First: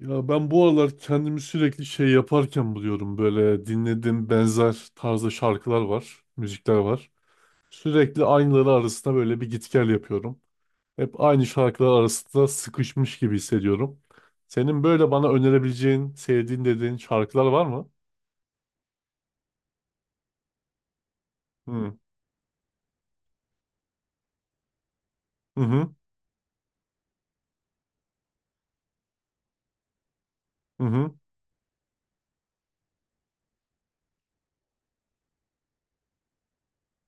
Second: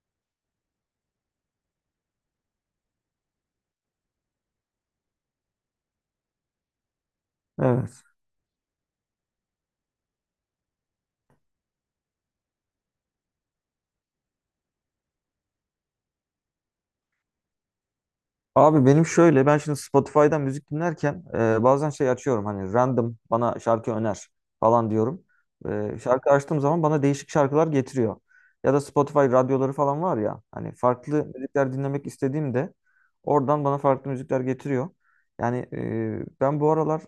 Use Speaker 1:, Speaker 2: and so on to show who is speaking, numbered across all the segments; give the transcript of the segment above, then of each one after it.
Speaker 1: Ya ben bu aralar kendimi sürekli şey yaparken buluyorum. Böyle dinlediğim benzer tarzda şarkılar var, müzikler var.
Speaker 2: Evet.
Speaker 1: Sürekli aynıları arasında böyle bir git gel yapıyorum. Hep aynı şarkılar arasında sıkışmış gibi hissediyorum. Senin böyle bana önerebileceğin, sevdiğin dediğin şarkılar var mı?
Speaker 2: Abi benim şöyle ben şimdi Spotify'dan müzik dinlerken bazen
Speaker 1: Hı
Speaker 2: şey açıyorum hani random bana şarkı öner falan diyorum.
Speaker 1: hı, hı
Speaker 2: Şarkı açtığım zaman bana değişik şarkılar getiriyor. Ya da Spotify radyoları falan var ya hani
Speaker 1: hı,
Speaker 2: farklı müzikler dinlemek istediğimde oradan bana farklı müzikler getiriyor. Yani ben bu aralar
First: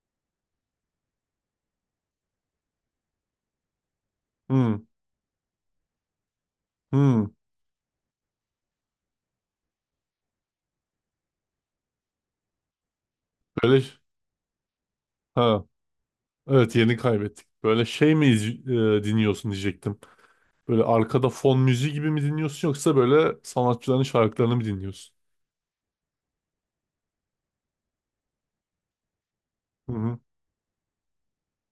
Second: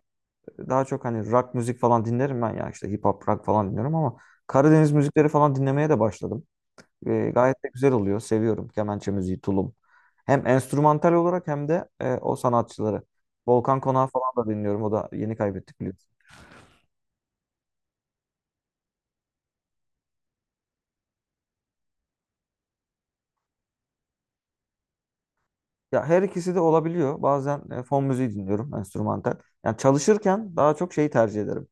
Speaker 2: daha çok hani rock müzik falan dinlerim ben ya işte hip hop rock falan dinliyorum ama
Speaker 1: hı.
Speaker 2: Karadeniz müzikleri falan dinlemeye de başladım.
Speaker 1: Hı.
Speaker 2: Gayet de güzel oluyor. Seviyorum kemençe müziği, tulum. Hem enstrümantal olarak hem de o sanatçıları. Volkan
Speaker 1: Böyle,
Speaker 2: Konağı falan da dinliyorum. O da yeni
Speaker 1: ha,
Speaker 2: kaybettik, biliyorsun.
Speaker 1: evet, yeni kaybettik. Böyle şey mi iz- dinliyorsun diyecektim. Böyle arkada fon müziği gibi mi dinliyorsun yoksa böyle sanatçıların şarkılarını mı dinliyorsun?
Speaker 2: Ya, her ikisi de olabiliyor. Bazen fon müziği dinliyorum, enstrümantal. Yani
Speaker 1: Hı hı.
Speaker 2: çalışırken daha çok şeyi tercih ederim.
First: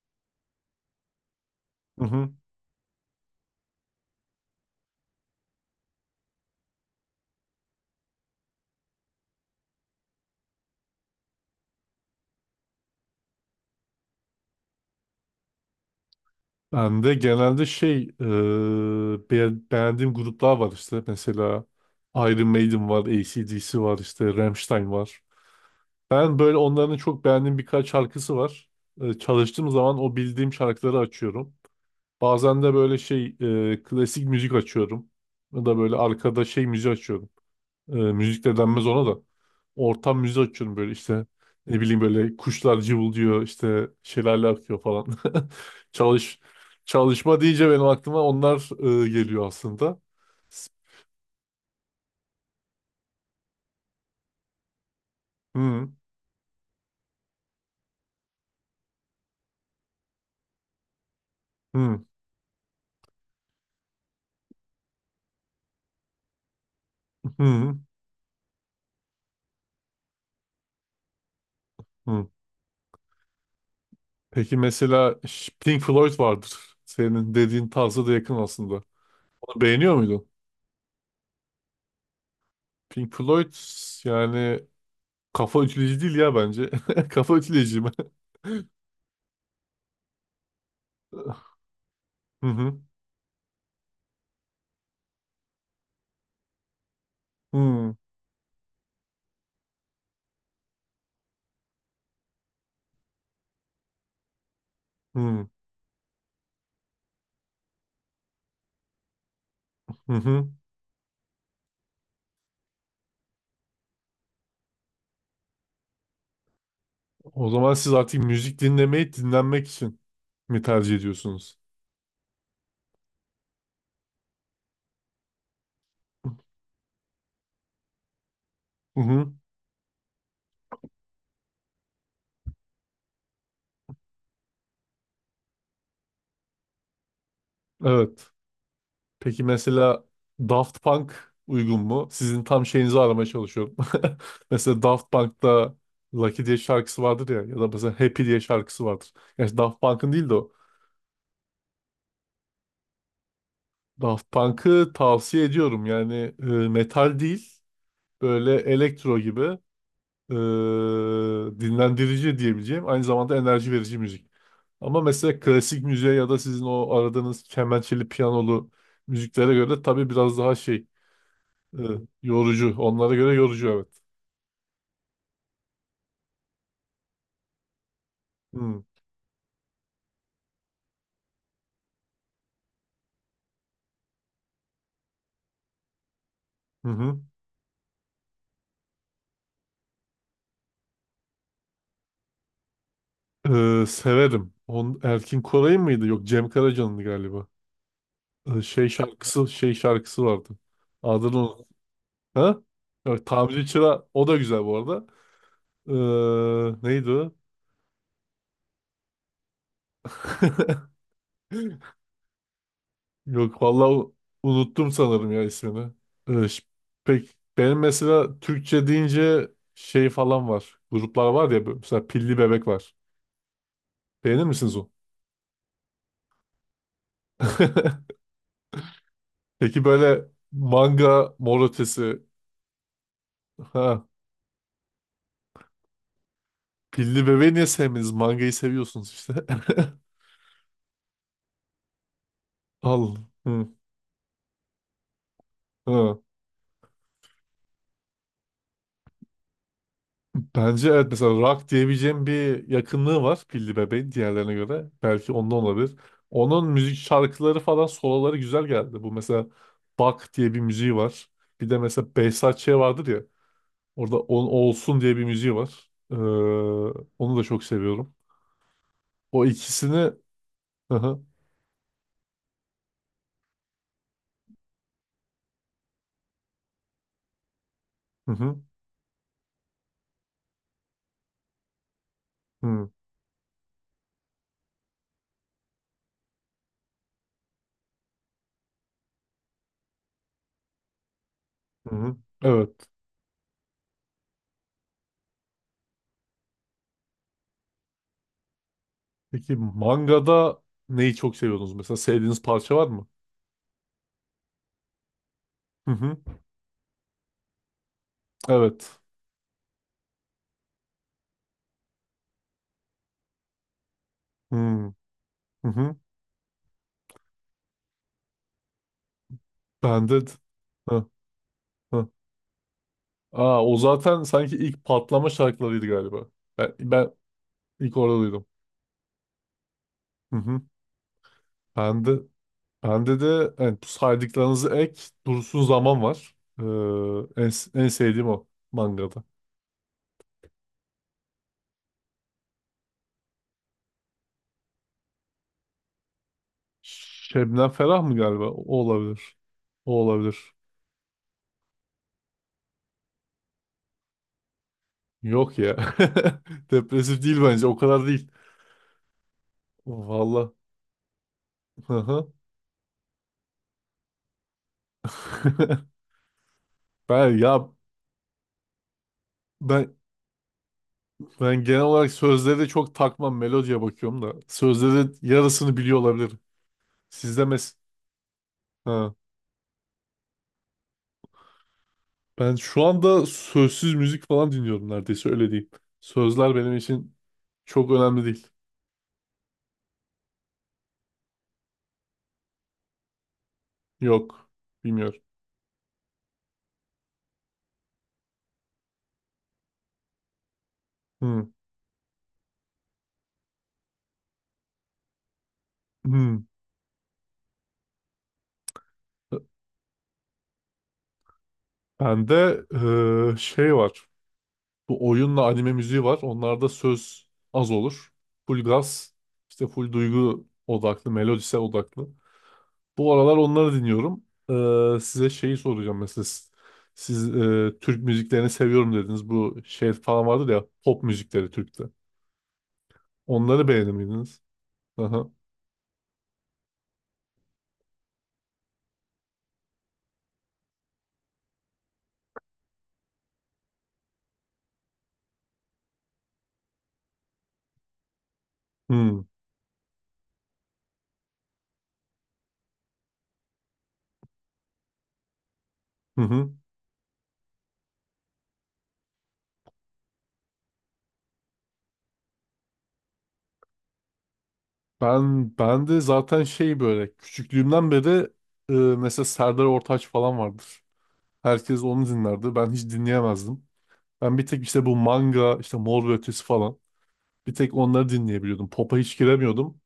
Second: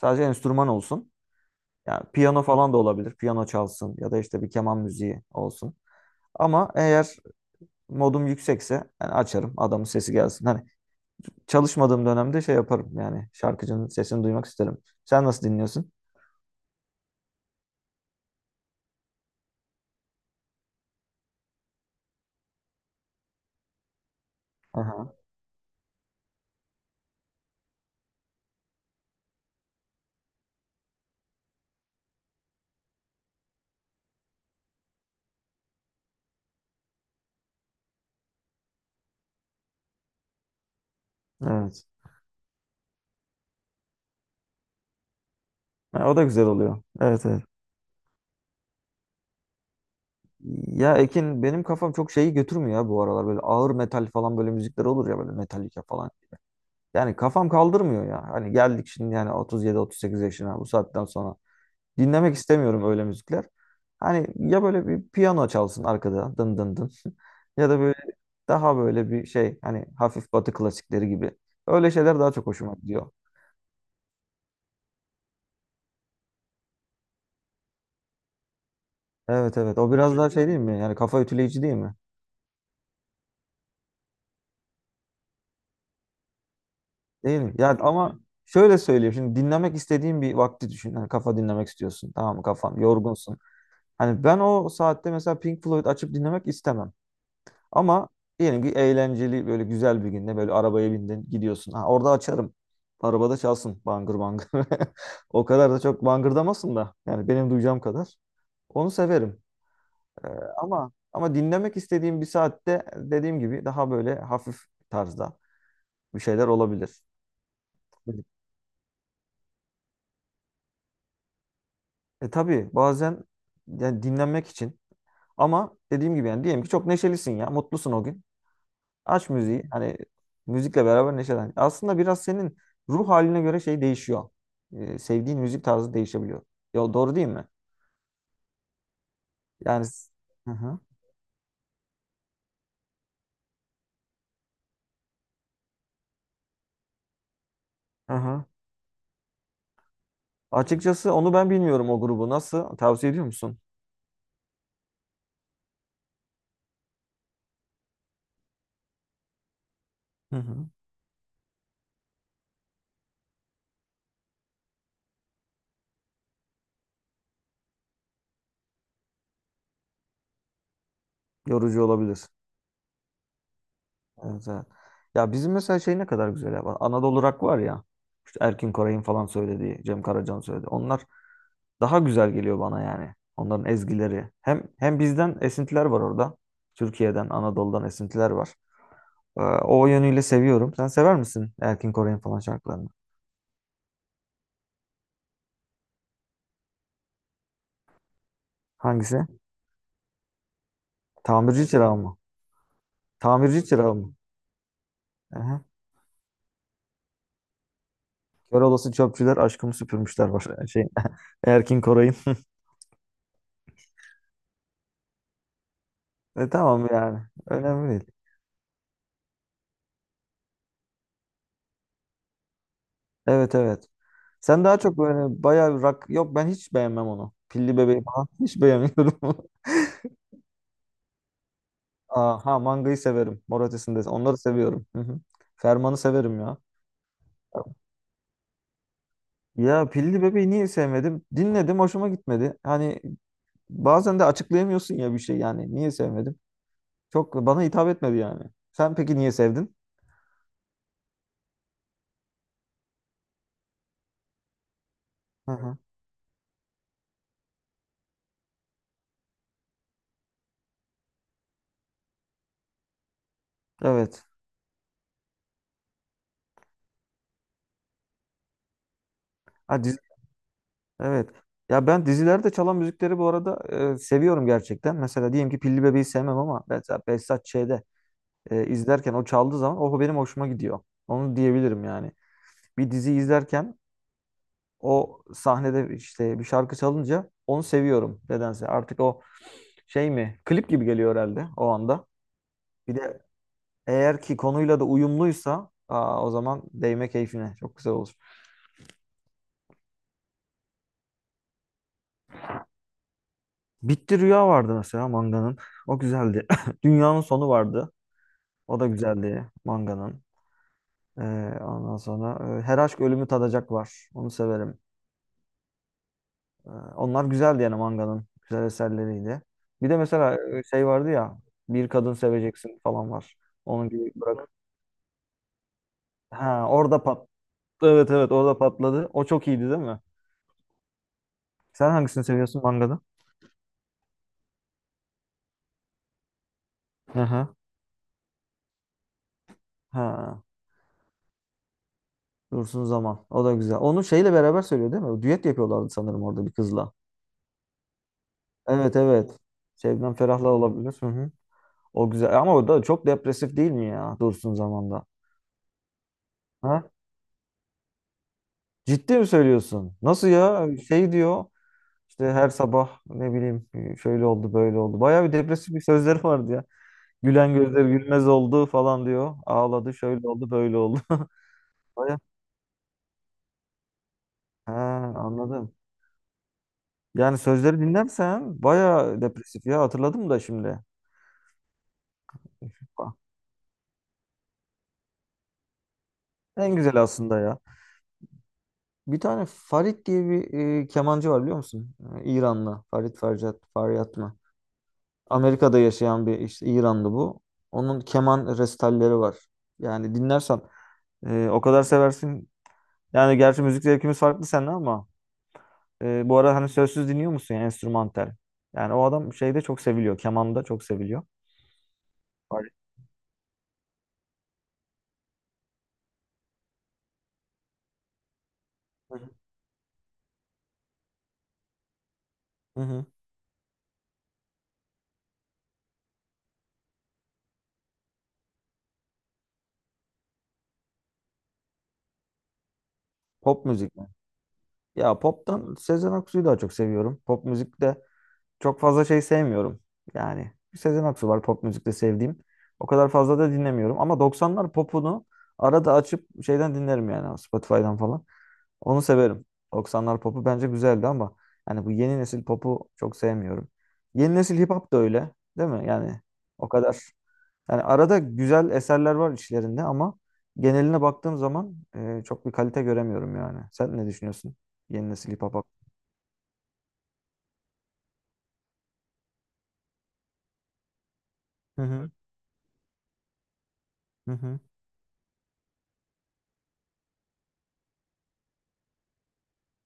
Speaker 2: Sadece enstrüman olsun. Yani
Speaker 1: Hı hı.
Speaker 2: piyano falan da olabilir. Piyano çalsın ya da işte bir keman müziği olsun. Ama eğer modum yüksekse yani açarım. Adamın sesi gelsin. Hani çalışmadığım dönemde şey yaparım yani şarkıcının sesini duymak isterim. Sen nasıl dinliyorsun?
Speaker 1: Ben de genelde beğendiğim gruplar var, işte mesela Iron Maiden var, AC/DC var, işte Rammstein
Speaker 2: Aha.
Speaker 1: var. Ben böyle onların çok beğendiğim birkaç şarkısı var. Çalıştığım zaman o bildiğim şarkıları açıyorum. Bazen de klasik müzik açıyorum. Ya da böyle arkada şey müzik açıyorum. Müzik de denmez ona da. Ortam müziği açıyorum böyle işte. Ne
Speaker 2: Evet.
Speaker 1: bileyim, böyle kuşlar cıvıldıyor, işte şelale akıyor falan.
Speaker 2: Ha, o da
Speaker 1: Çalış
Speaker 2: güzel oluyor. Evet,
Speaker 1: Çalışma
Speaker 2: evet.
Speaker 1: deyince benim aklıma onlar geliyor aslında.
Speaker 2: Ya Ekin, benim kafam çok şeyi götürmüyor ya bu aralar, böyle ağır metal falan böyle müzikler olur ya, böyle Metallica
Speaker 1: Hı,
Speaker 2: falan. Yani kafam kaldırmıyor ya. Hani geldik şimdi yani 37-38 yaşına bu saatten sonra.
Speaker 1: hı,
Speaker 2: Dinlemek istemiyorum öyle müzikler. Hani ya böyle bir piyano çalsın arkada dın dın dın. Ya
Speaker 1: hı,
Speaker 2: da böyle daha böyle bir şey, hani hafif batı klasikleri gibi. Öyle şeyler
Speaker 1: hı.
Speaker 2: daha çok hoşuma gidiyor.
Speaker 1: Peki mesela Pink Floyd vardır. Senin dediğin tarzı da yakın aslında.
Speaker 2: Evet,
Speaker 1: Onu
Speaker 2: evet, o
Speaker 1: beğeniyor
Speaker 2: biraz
Speaker 1: muydun?
Speaker 2: daha şey değil mi? Yani kafa ütüleyici değil mi?
Speaker 1: Pink Floyd, yani kafa ütüleyici değil ya, bence. Kafa
Speaker 2: Değil mi? Yani
Speaker 1: ütüleyici mi?
Speaker 2: ama şöyle söyleyeyim, şimdi dinlemek istediğin bir vakti düşün. Hani kafa dinlemek istiyorsun, tamam mı,
Speaker 1: Hı
Speaker 2: kafan
Speaker 1: hı.
Speaker 2: yorgunsun. Hani ben o saatte mesela Pink Floyd açıp dinlemek istemem.
Speaker 1: Hı
Speaker 2: Ama diyelim ki eğlenceli böyle güzel bir günde böyle arabaya bindin gidiyorsun. Ha, orada açarım. Arabada çalsın bangır bangır. O
Speaker 1: hı.
Speaker 2: kadar da çok bangırdamasın da yani, benim duyacağım kadar. Onu severim.
Speaker 1: Hı
Speaker 2: Ee,
Speaker 1: hı.
Speaker 2: ama dinlemek istediğim bir saatte, dediğim gibi, daha böyle hafif tarzda bir şeyler olabilir.
Speaker 1: O zaman siz artık
Speaker 2: Evet.
Speaker 1: müzik dinlemeyi dinlenmek için mi tercih ediyorsunuz?
Speaker 2: Tabii bazen yani dinlenmek için, ama dediğim gibi yani, diyelim ki çok neşelisin ya, mutlusun o gün.
Speaker 1: Hı
Speaker 2: Aç
Speaker 1: hı.
Speaker 2: müziği, hani müzikle beraber neşelen. Aslında biraz senin ruh haline göre şey değişiyor. Sevdiğin müzik tarzı değişebiliyor. Ya, doğru değil mi?
Speaker 1: Evet. Peki
Speaker 2: Yani.
Speaker 1: mesela
Speaker 2: Hı hı.
Speaker 1: Daft Punk uygun mu? Sizin tam şeyinizi aramaya çalışıyorum. Mesela Daft Punk'ta Lucky diye şarkısı vardır ya, ya da mesela
Speaker 2: Hı
Speaker 1: Happy diye
Speaker 2: hı.
Speaker 1: şarkısı vardır. Yani Daft Punk'ın değil de o.
Speaker 2: Açıkçası onu ben bilmiyorum, o grubu. Nasıl? Tavsiye ediyor musun?
Speaker 1: Daft Punk'ı tavsiye ediyorum. Yani metal değil, böyle elektro gibi. e,
Speaker 2: Hı hı.
Speaker 1: Dinlendirici diyebileceğim, aynı zamanda enerji verici müzik. Ama mesela klasik müziğe ya da sizin o aradığınız kemençeli piyanolu müziklere göre tabii biraz daha e,
Speaker 2: Yorucu olabilir.
Speaker 1: yorucu. Onlara göre yorucu, evet.
Speaker 2: Evet, evet. Ya bizim mesela şey ne kadar güzel ya. Anadolu Rock var ya. İşte Erkin
Speaker 1: Hmm.
Speaker 2: Koray'ın falan söylediği, Cem Karaca'nın söylediği. Onlar daha güzel geliyor bana yani. Onların ezgileri. Hem bizden esintiler var orada.
Speaker 1: Hı hı.
Speaker 2: Türkiye'den, Anadolu'dan esintiler var. O yönüyle seviyorum. Sen sever misin Erkin Koray'ın falan şarkılarını?
Speaker 1: Severim. On, Erkin Koray'ın mıydı? Yok, Cem Karaca'nındı galiba. Şey
Speaker 2: Hangisi?
Speaker 1: şarkısı şey şarkısı vardı. Adını unuttum.
Speaker 2: Tamirci Çırağı mı?
Speaker 1: Ha? Evet,
Speaker 2: Tamirci
Speaker 1: Tamirci
Speaker 2: Çırağı
Speaker 1: Çıra,
Speaker 2: mı?
Speaker 1: o da güzel bu arada.
Speaker 2: Aha.
Speaker 1: E, neydi o?
Speaker 2: Kör olası çöpçüler aşkımı süpürmüşler var. Şey, Erkin Koray'ın.
Speaker 1: Yok, vallahi unuttum sanırım ya ismini. Ee,
Speaker 2: E,
Speaker 1: ş-
Speaker 2: tamam yani.
Speaker 1: Pek benim
Speaker 2: Önemli değil.
Speaker 1: mesela Türkçe deyince şey falan var. Gruplar var ya, böyle mesela Pilli Bebek var.
Speaker 2: Evet, evet.
Speaker 1: Beğenir
Speaker 2: Sen
Speaker 1: misiniz
Speaker 2: daha
Speaker 1: o?
Speaker 2: çok böyle bayağı rock, yok ben hiç beğenmem onu. Pilli Bebeği falan hiç beğenmiyorum.
Speaker 1: Peki böyle manga, Mor Ötesi.
Speaker 2: Aha, mangayı severim. Mor
Speaker 1: Ha,
Speaker 2: Ötesi'nde onları seviyorum. Hı hı. Ferman'ı severim ya.
Speaker 1: Pilli Bebeği niye sevmediniz? Mangayı seviyorsunuz işte.
Speaker 2: Ya, Pilli Bebeği niye sevmedim? Dinledim, hoşuma gitmedi. Hani
Speaker 1: Allah. Hı.
Speaker 2: bazen de açıklayamıyorsun ya bir şey yani. Niye
Speaker 1: Ha.
Speaker 2: sevmedim? Çok bana hitap etmedi yani. Sen peki niye sevdin?
Speaker 1: Bence evet, mesela rock diyebileceğim bir yakınlığı var Pilli Bebek'in diğerlerine göre. Belki
Speaker 2: Hı
Speaker 1: ondan
Speaker 2: hı.
Speaker 1: olabilir. Onun müzik şarkıları falan, soloları güzel geldi. Bu mesela Bak diye bir müziği var. Bir de mesela Behzat Ç. vardır ya. Orada
Speaker 2: Evet.
Speaker 1: On Olsun diye bir müziği var. Onu da çok seviyorum. O
Speaker 2: Ha,
Speaker 1: ikisini...
Speaker 2: dizi-
Speaker 1: Hı hı,
Speaker 2: evet. Ya ben dizilerde çalan müzikleri bu arada seviyorum gerçekten. Mesela diyelim ki Pilli Bebeği sevmem, ama mesela Behzat Ç'de
Speaker 1: hı hı,
Speaker 2: izlerken o çaldığı zaman o benim hoşuma gidiyor. Onu diyebilirim yani.
Speaker 1: hı
Speaker 2: Bir dizi izlerken o sahnede işte bir şarkı çalınca onu seviyorum nedense. Artık o şey mi? Klip gibi geliyor herhalde o anda.
Speaker 1: hı. Evet.
Speaker 2: Bir de eğer ki konuyla da uyumluysa, aa, o zaman değme keyfine. Çok güzel olur.
Speaker 1: Peki mangada neyi çok seviyorsunuz? Mesela sevdiğiniz parça var mı?
Speaker 2: Bitti Rüya vardı mesela manganın.
Speaker 1: Hı
Speaker 2: O
Speaker 1: hı.
Speaker 2: güzeldi. Dünyanın Sonu vardı. O da
Speaker 1: Evet.
Speaker 2: güzeldi manganın. Ee, ondan sonra Her Aşk Ölümü Tadacak var. Onu
Speaker 1: Hı
Speaker 2: severim.
Speaker 1: hı. Hı.
Speaker 2: Ee, Onlar güzeldi yani manganın. Güzel eserleriydi. Bir de
Speaker 1: Bende...
Speaker 2: mesela şey
Speaker 1: Hı.
Speaker 2: vardı ya, Bir
Speaker 1: Hı.
Speaker 2: Kadın Seveceksin falan var.
Speaker 1: Aa, o
Speaker 2: Onun gibi
Speaker 1: zaten
Speaker 2: bırak.
Speaker 1: sanki ilk patlama şarkılarıydı galiba.
Speaker 2: Ha,
Speaker 1: Ben,
Speaker 2: orada
Speaker 1: ben
Speaker 2: pat.
Speaker 1: ilk
Speaker 2: Evet,
Speaker 1: orada
Speaker 2: evet,
Speaker 1: duydum.
Speaker 2: orada patladı. O çok iyiydi değil mi?
Speaker 1: Hı hı.
Speaker 2: Sen
Speaker 1: Ben de
Speaker 2: hangisini seviyorsun mangada?
Speaker 1: bende de evet, bu saydıklarınızı dursun zaman var.
Speaker 2: Hı hı.
Speaker 1: En sevdiğim o mangada.
Speaker 2: Ha. Dursun Zaman. O da güzel. Onu şeyle beraber söylüyor değil mi? Düet yapıyorlardı sanırım orada bir kızla.
Speaker 1: Şebnem Ferah mı galiba? O
Speaker 2: Evet,
Speaker 1: olabilir.
Speaker 2: evet.
Speaker 1: O
Speaker 2: Şebnem Ferah'la
Speaker 1: olabilir.
Speaker 2: olabilir. Hı hı. O güzel. Ama o da çok depresif değil mi ya Dursun Zaman'da?
Speaker 1: Yok ya.
Speaker 2: Ha?
Speaker 1: Depresif değil bence. O kadar değil.
Speaker 2: Ciddi mi söylüyorsun? Nasıl
Speaker 1: Valla.
Speaker 2: ya? Şey diyor.
Speaker 1: Hı
Speaker 2: İşte
Speaker 1: hı.
Speaker 2: her sabah ne bileyim, şöyle oldu, böyle oldu. Bayağı bir depresif bir sözleri vardı ya.
Speaker 1: Ben
Speaker 2: Gülen
Speaker 1: ya
Speaker 2: gözler gülmez oldu falan diyor. Ağladı,
Speaker 1: ben
Speaker 2: şöyle oldu, böyle oldu.
Speaker 1: ben genel olarak
Speaker 2: Bayağı.
Speaker 1: sözleri de çok takmam. Melodiye bakıyorum da.
Speaker 2: He,
Speaker 1: Sözlerin
Speaker 2: anladım.
Speaker 1: yarısını biliyor olabilirim.
Speaker 2: Yani
Speaker 1: Sizde mes...
Speaker 2: sözleri dinlersen
Speaker 1: Ha.
Speaker 2: bayağı depresif ya, hatırladım da şimdi.
Speaker 1: Ben şu
Speaker 2: Ah,
Speaker 1: anda sözsüz müzik falan dinliyorum neredeyse, öyle diyeyim. Sözler
Speaker 2: en
Speaker 1: benim
Speaker 2: güzel
Speaker 1: için
Speaker 2: aslında ya.
Speaker 1: çok önemli değil.
Speaker 2: Bir tane Farid diye bir kemancı var, biliyor musun? İranlı. Farid Farjad, Faryat mı?
Speaker 1: Yok. Bilmiyorum.
Speaker 2: Amerika'da yaşayan bir işte İranlı bu. Onun keman resitalleri var. Yani dinlersen
Speaker 1: Hmm.
Speaker 2: o kadar seversin. Yani gerçi müzik zevkimiz farklı seninle, ama
Speaker 1: Hmm.
Speaker 2: bu arada hani sözsüz dinliyor musun yani, enstrümantal? Yani o adam şeyde çok seviliyor. Kemanda çok seviliyor.
Speaker 1: Bende
Speaker 2: Hayır.
Speaker 1: şey var. Bu oyunla anime müziği var. Onlarda söz az olur. Full gaz.
Speaker 2: Hı hı.
Speaker 1: İşte full duygu odaklı, melodisel odaklı.
Speaker 2: Hı hı.
Speaker 1: Bu aralar onları dinliyorum. Size şeyi soracağım mesela. Türk müziklerini seviyorum dediniz. Bu şey falan vardır ya, pop müzikleri Türk'te.
Speaker 2: Pop
Speaker 1: Onları beğenir
Speaker 2: müzik mi?
Speaker 1: miydiniz?
Speaker 2: Ya,
Speaker 1: Aha.
Speaker 2: poptan Sezen Aksu'yu daha çok seviyorum. Pop müzikte çok fazla şey sevmiyorum. Yani Sezen Aksu var pop müzikte sevdiğim. O kadar fazla da dinlemiyorum. Ama 90'lar popunu arada açıp şeyden dinlerim yani, Spotify'dan falan. Onu
Speaker 1: Hmm.
Speaker 2: severim. 90'lar popu bence güzeldi, ama yani bu yeni nesil popu çok sevmiyorum. Yeni nesil hip hop da öyle, değil mi? Yani
Speaker 1: Hı hı.
Speaker 2: o kadar. Yani arada güzel eserler var içlerinde, ama geneline baktığım zaman çok bir kalite göremiyorum yani. Sen ne düşünüyorsun? Yeni nesil hip hop
Speaker 1: Ben ben
Speaker 2: hakkında?
Speaker 1: de zaten şey böyle küçüklüğümden beri mesela Serdar Ortaç falan vardır.
Speaker 2: Hı
Speaker 1: Herkes onu
Speaker 2: hı.
Speaker 1: dinlerdi. Ben hiç dinleyemezdim.
Speaker 2: Hı
Speaker 1: Ben bir
Speaker 2: hı.
Speaker 1: tek işte bu manga, işte Mor ve Ötesi falan. Bir tek onları dinleyebiliyordum. Pop'a hiç giremiyordum.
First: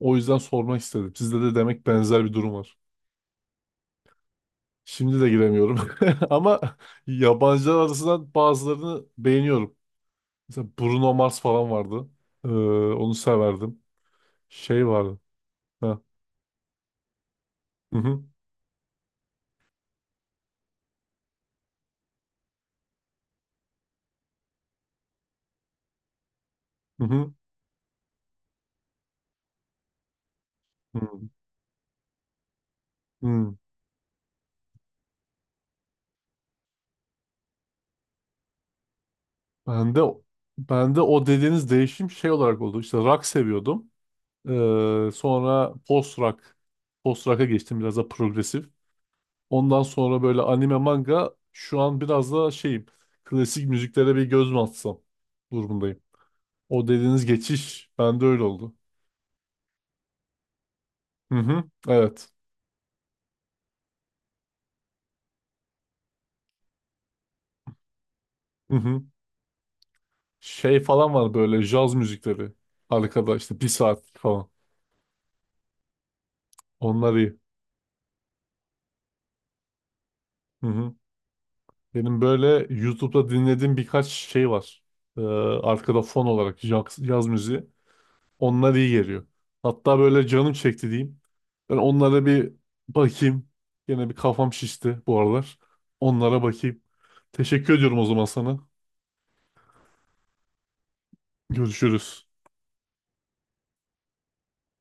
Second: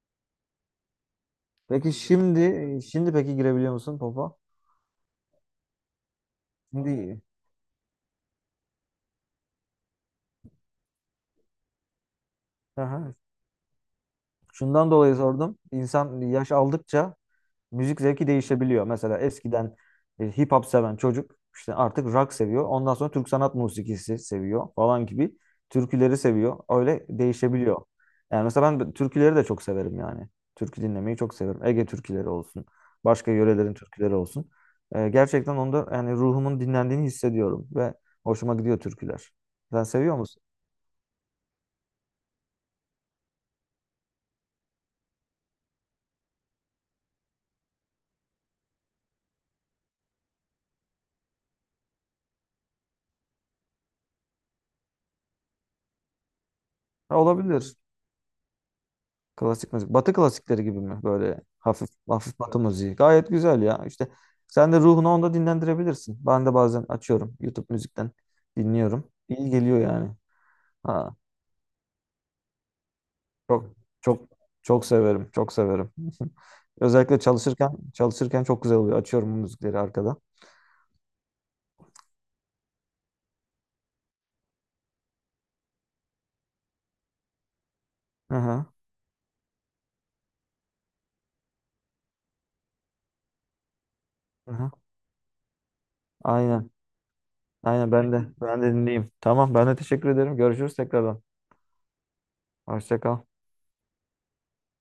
Speaker 1: O yüzden sormak istedim. Sizde de demek
Speaker 2: Peki
Speaker 1: benzer bir durum var.
Speaker 2: şimdi, peki girebiliyor musun popa?
Speaker 1: Şimdi de giremiyorum. Ama
Speaker 2: Şimdi
Speaker 1: yabancılar arasından bazılarını beğeniyorum. Mesela Bruno Mars falan vardı. Ee,
Speaker 2: aha.
Speaker 1: Onu severdim. Şey
Speaker 2: Şundan dolayı
Speaker 1: vardı.
Speaker 2: sordum.
Speaker 1: Ha.
Speaker 2: İnsan yaş aldıkça
Speaker 1: Hı
Speaker 2: müzik
Speaker 1: hı.
Speaker 2: zevki değişebiliyor. Mesela eskiden hip hop seven çocuk işte artık rock seviyor. Ondan sonra Türk sanat musikisi seviyor falan gibi. Türküleri seviyor.
Speaker 1: Hı
Speaker 2: Öyle
Speaker 1: hı.
Speaker 2: değişebiliyor. Yani mesela türküleri de çok severim yani. Türkü dinlemeyi
Speaker 1: Hı.
Speaker 2: çok severim. Ege türküleri olsun. Başka
Speaker 1: Hı.
Speaker 2: yörelerin türküleri olsun. Gerçekten onda yani ruhumun dinlendiğini hissediyorum ve hoşuma gidiyor türküler. Sen
Speaker 1: Ben de
Speaker 2: seviyor musun?
Speaker 1: ben de o dediğiniz değişim şey olarak oldu. İşte rock seviyordum. Sonra post rock'a geçtim, biraz da progresif. Ondan sonra böyle anime, manga, şu an biraz da şeyim, klasik müziklere bir göz mü atsam durumundayım. O
Speaker 2: Ha,
Speaker 1: dediğiniz
Speaker 2: olabilir.
Speaker 1: geçiş bende öyle oldu.
Speaker 2: Klasik müzik. Batı klasikleri gibi mi?
Speaker 1: Hı
Speaker 2: Böyle
Speaker 1: hı.
Speaker 2: hafif
Speaker 1: Evet.
Speaker 2: hafif batı müziği. Gayet güzel ya. İşte sen de ruhunu onda dinlendirebilirsin. Ben de bazen açıyorum YouTube müzikten,
Speaker 1: Hı hı.
Speaker 2: dinliyorum. İyi geliyor yani.
Speaker 1: Şey falan
Speaker 2: Ha,
Speaker 1: var, böyle jaz müzikleri. Arkada işte
Speaker 2: çok
Speaker 1: bir saat
Speaker 2: çok
Speaker 1: falan.
Speaker 2: çok severim. Çok severim.
Speaker 1: Onlar
Speaker 2: Özellikle
Speaker 1: iyi.
Speaker 2: çalışırken çok güzel oluyor. Açıyorum bu müzikleri arkada.
Speaker 1: Hı hı. Benim böyle YouTube'da dinlediğim birkaç şey var. Ee, Arkada fon olarak yaz müziği.
Speaker 2: Hı hı.
Speaker 1: Onlar iyi geliyor. Hatta böyle canım çekti diyeyim. Ben onlara bir bakayım. Yine bir
Speaker 2: Hı
Speaker 1: kafam
Speaker 2: hı.
Speaker 1: şişti bu aralar. Onlara
Speaker 2: Aynen.
Speaker 1: bakayım. Teşekkür
Speaker 2: Aynen
Speaker 1: ediyorum o
Speaker 2: ben
Speaker 1: zaman
Speaker 2: de ben
Speaker 1: sana.
Speaker 2: de dinleyeyim. Tamam, ben de teşekkür ederim. Görüşürüz tekrardan.
Speaker 1: Görüşürüz.
Speaker 2: Hoşça kal.